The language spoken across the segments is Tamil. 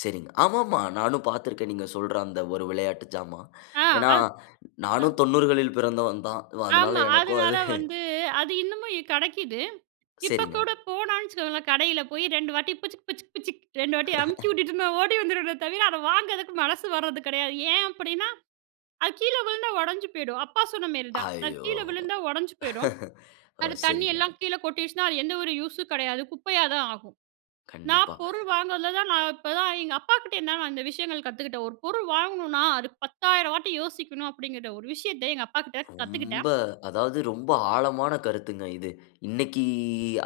சரிங்க, அ ஆமாமா. நானும் பார்த்திருக்கேன் நீங்க சொல்ற அந்த ஒரு விளையாட்டு ஜாமான். ஆ, ஏன்னா, அத் தான். நானும் [unintelligible] 90களில் பிறந்தவன் தான். ஒ அதனால ஆமா, எனக்கும் அதுனால அது. வந்து, அது இன்னுமும், இ கெடைக்குது. இப்ப சரிங்க. கூட போனான்னு வச்சுக்கோங்களேன் கடையில போய் 2 வாட்டி புசுக் புசுக் புசுக். 2 வாட்டி அமுக்கி விட்டுட்டு நான் ஓடி வந்துருவேனே தவிர, அத வாங்குறதுக்கு மனசு வர்றது கெடையாது. ஏன், அப்டின்னா, அது கீழ விழுந்தா உடைஞ்சு போயிடும். அப்பா சொன்ன மாரிதான். அது ஐயோ! கீழ விழுந்தா உடைஞ்சு போயிடும். ஒ, அது தண்ணி சரிங்க. எல்லாம் கீழ கொட்டிடுச்சுன்னா அது எந்த ஒரு யூஸும் கிடையாது. குப்பையா தான் ஆகும். நான் கண்டிப்பா. பொருள் வாங்குறதுல தான் நான், இப்பதான், எங்க அப்பா கிட்ட இருந்து தான் அந்த விஷயங்கள் கத்துக்கிட்டேன். ஒரு பொருள் வாங்கணும்னா, அது 10,000 வாட்டி யோசிக்கணும் அப்டிங்கிற ஒரு விஷயத்த எங்க அப்பா கிட்ட ரொம்ப, கத்துக்கிட்டேன். அதாவது ரொம்ப ஆழமான கருத்துங்க இது. இன்னைக்கு,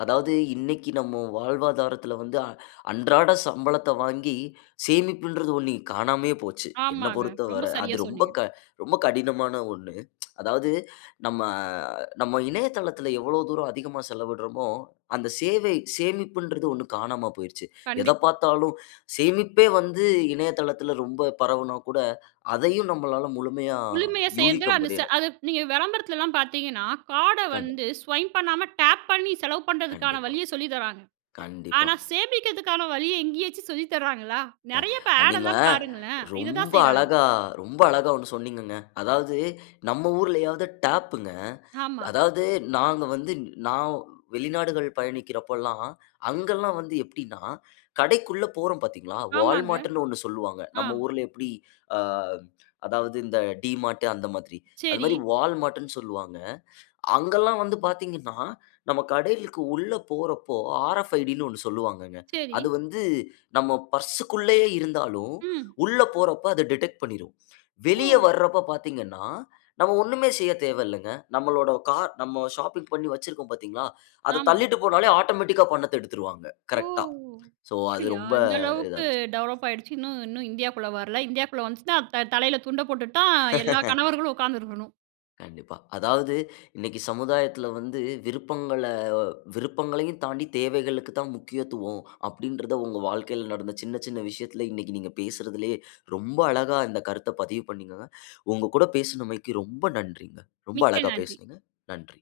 அதாவது இன்னைக்கு நம்ம வாழ்வாதாரத்துல வந்து, அ, அன்றாட சம்பளத்த வாங்கி சேமிப்புன்றது ஒண்ணு காணாமையே போச்சு. என்ன ஆமாங்க, பொறுத்தவர ரொம்ப அது சரியா ரொம்ப, சொன்னீங்க. க ரொம்ப கடினமான ஒண்ணு. அதாவது நம்ம, நம்ம இணையதளத்துல எவ்ளோ தூரம் அதிகமா செலவிடறோமோ, அந்த சேவை சேமிப்புன்றது ஒண்ணு காணாம போயிருச்சு. எத கண்டிப் பார்த்தாலும் சேமிப்பே வந்து இணையதளத்துல ரொம்ப பரவனா கூட, அதையும் நம்மளால முழுமையா முழுமையா யூகிக்க செய்றதுல, அந்த, ச முடியல. அது நீங்க விளம்பரத்துலல்லாம் பார்த்தீங்கன்னா, கார்ட கண்ட வந்து ஸ்வைப் பண்ணாம, டேப் பண்ணி செலவு பண்றதுக்கான கண்டிப்பா, வழிய சொல்லி தராங்க. கண்டிப்பா. ஆனா, சேமிக்கிறதுக்கான வழிய எங்கேயாச்சும் சொல்லி தராங்களா? அ, நெறைய இப்ப ஆட் நீங்க எல்லாம் பாருங்களேன் இததான் ரொம்ப செய்றாங்க. அழகா, ரொம்ப அழகா ஒண்ணு சொன்னீங்கங்க. அதாவது நம்ம ஊர்லையாவது டேப்ங்க. ஆமா. அதாவது நாங்க வந்து நான் வெளிநாடுகள் பயணிக்கிறப்பலாம் அங்கெல்லாம் வந்து எப்டின்னா, கடைக்குள்ள போறோம் பாத்தீங்களா ஆமாங்க. Wallmartன்னு ஒண்ணு சொல்லுவாங்க. ஆ. நம்ம ஊர்ல எப்டி அ, அதாவது இந்த டிமார்ட் அந்த மாதிரி. அது சரி. மாரி Wallmartன்னு சொல்லுவாங்க. அங்கெல்லாம் வந்து பாத்தீங்கன்னா நம்ம கடைக்கு உள்ள போறப்போ, ஆர்எஃப் ஐடின்னு ஒண்ணு சொல்லுவாங்கங்க. அது சரி. வந்து, நம்ம பர்ஸ்க்குள்ளயே இருந்தாலும் ம். உள்ள போறப்ப அது டிடெக்ட் பண்ணிரும். ஓ! வெளிய வரப்ப பாத்தீங்கன்னா, நம்ம ஒண்ணுமே செய்யத் தேவயில்லைங்க. நம்மளோட கார் நம்ம ஷாப்பிங் பண்ணி வச்சிருக்கோம் பாத்தீங்களா, அத ஆமா. தள்ளிட்டு போனாலே ஆட்டோமேட்டிக்கா பணத்த எடுத்துருவாங்க. ஓ! கரெக்டா. சோ அது அப்டியா? ரொம்ப அந்த அளவுக்கு இதாயிருச்சு. டெவலப் ஆயிடுச்சு. இன்னும் இன்னும் இந்தியாக்குள்ள வரல. இந்தியாக்குள்ள வந்துச்சுன்னா த தலையில துண்ட போட்டுட்டு தான் எல்லா கணவர்களும் உட்கார்ந்து இருக்கணும். கண்டிப்பா. அதாவது இன்னைக்கு சமுதாயத்துல வந்து விருப்பங்கள விருப்பங்களையும் தாண்டி தேவைகளுக்கு தான் முக்கியத்துவம் அப்டின்றது உங்க வாழ்க்கையில நடந்த சின்ன, சின்ன விஷயத்துல இன்னைக்கு நீங்க பேசுறதுலயே ரொம்ப அழகா இந்த கருத்த பதிவு பண்ணீங்கங்க. உங்க கூட பேசினமைக்கு ரொம்ப நன்றிங்க. ரொம்ப மிக்க அழகா நன்றி. பேசினீங்க. நன்றி.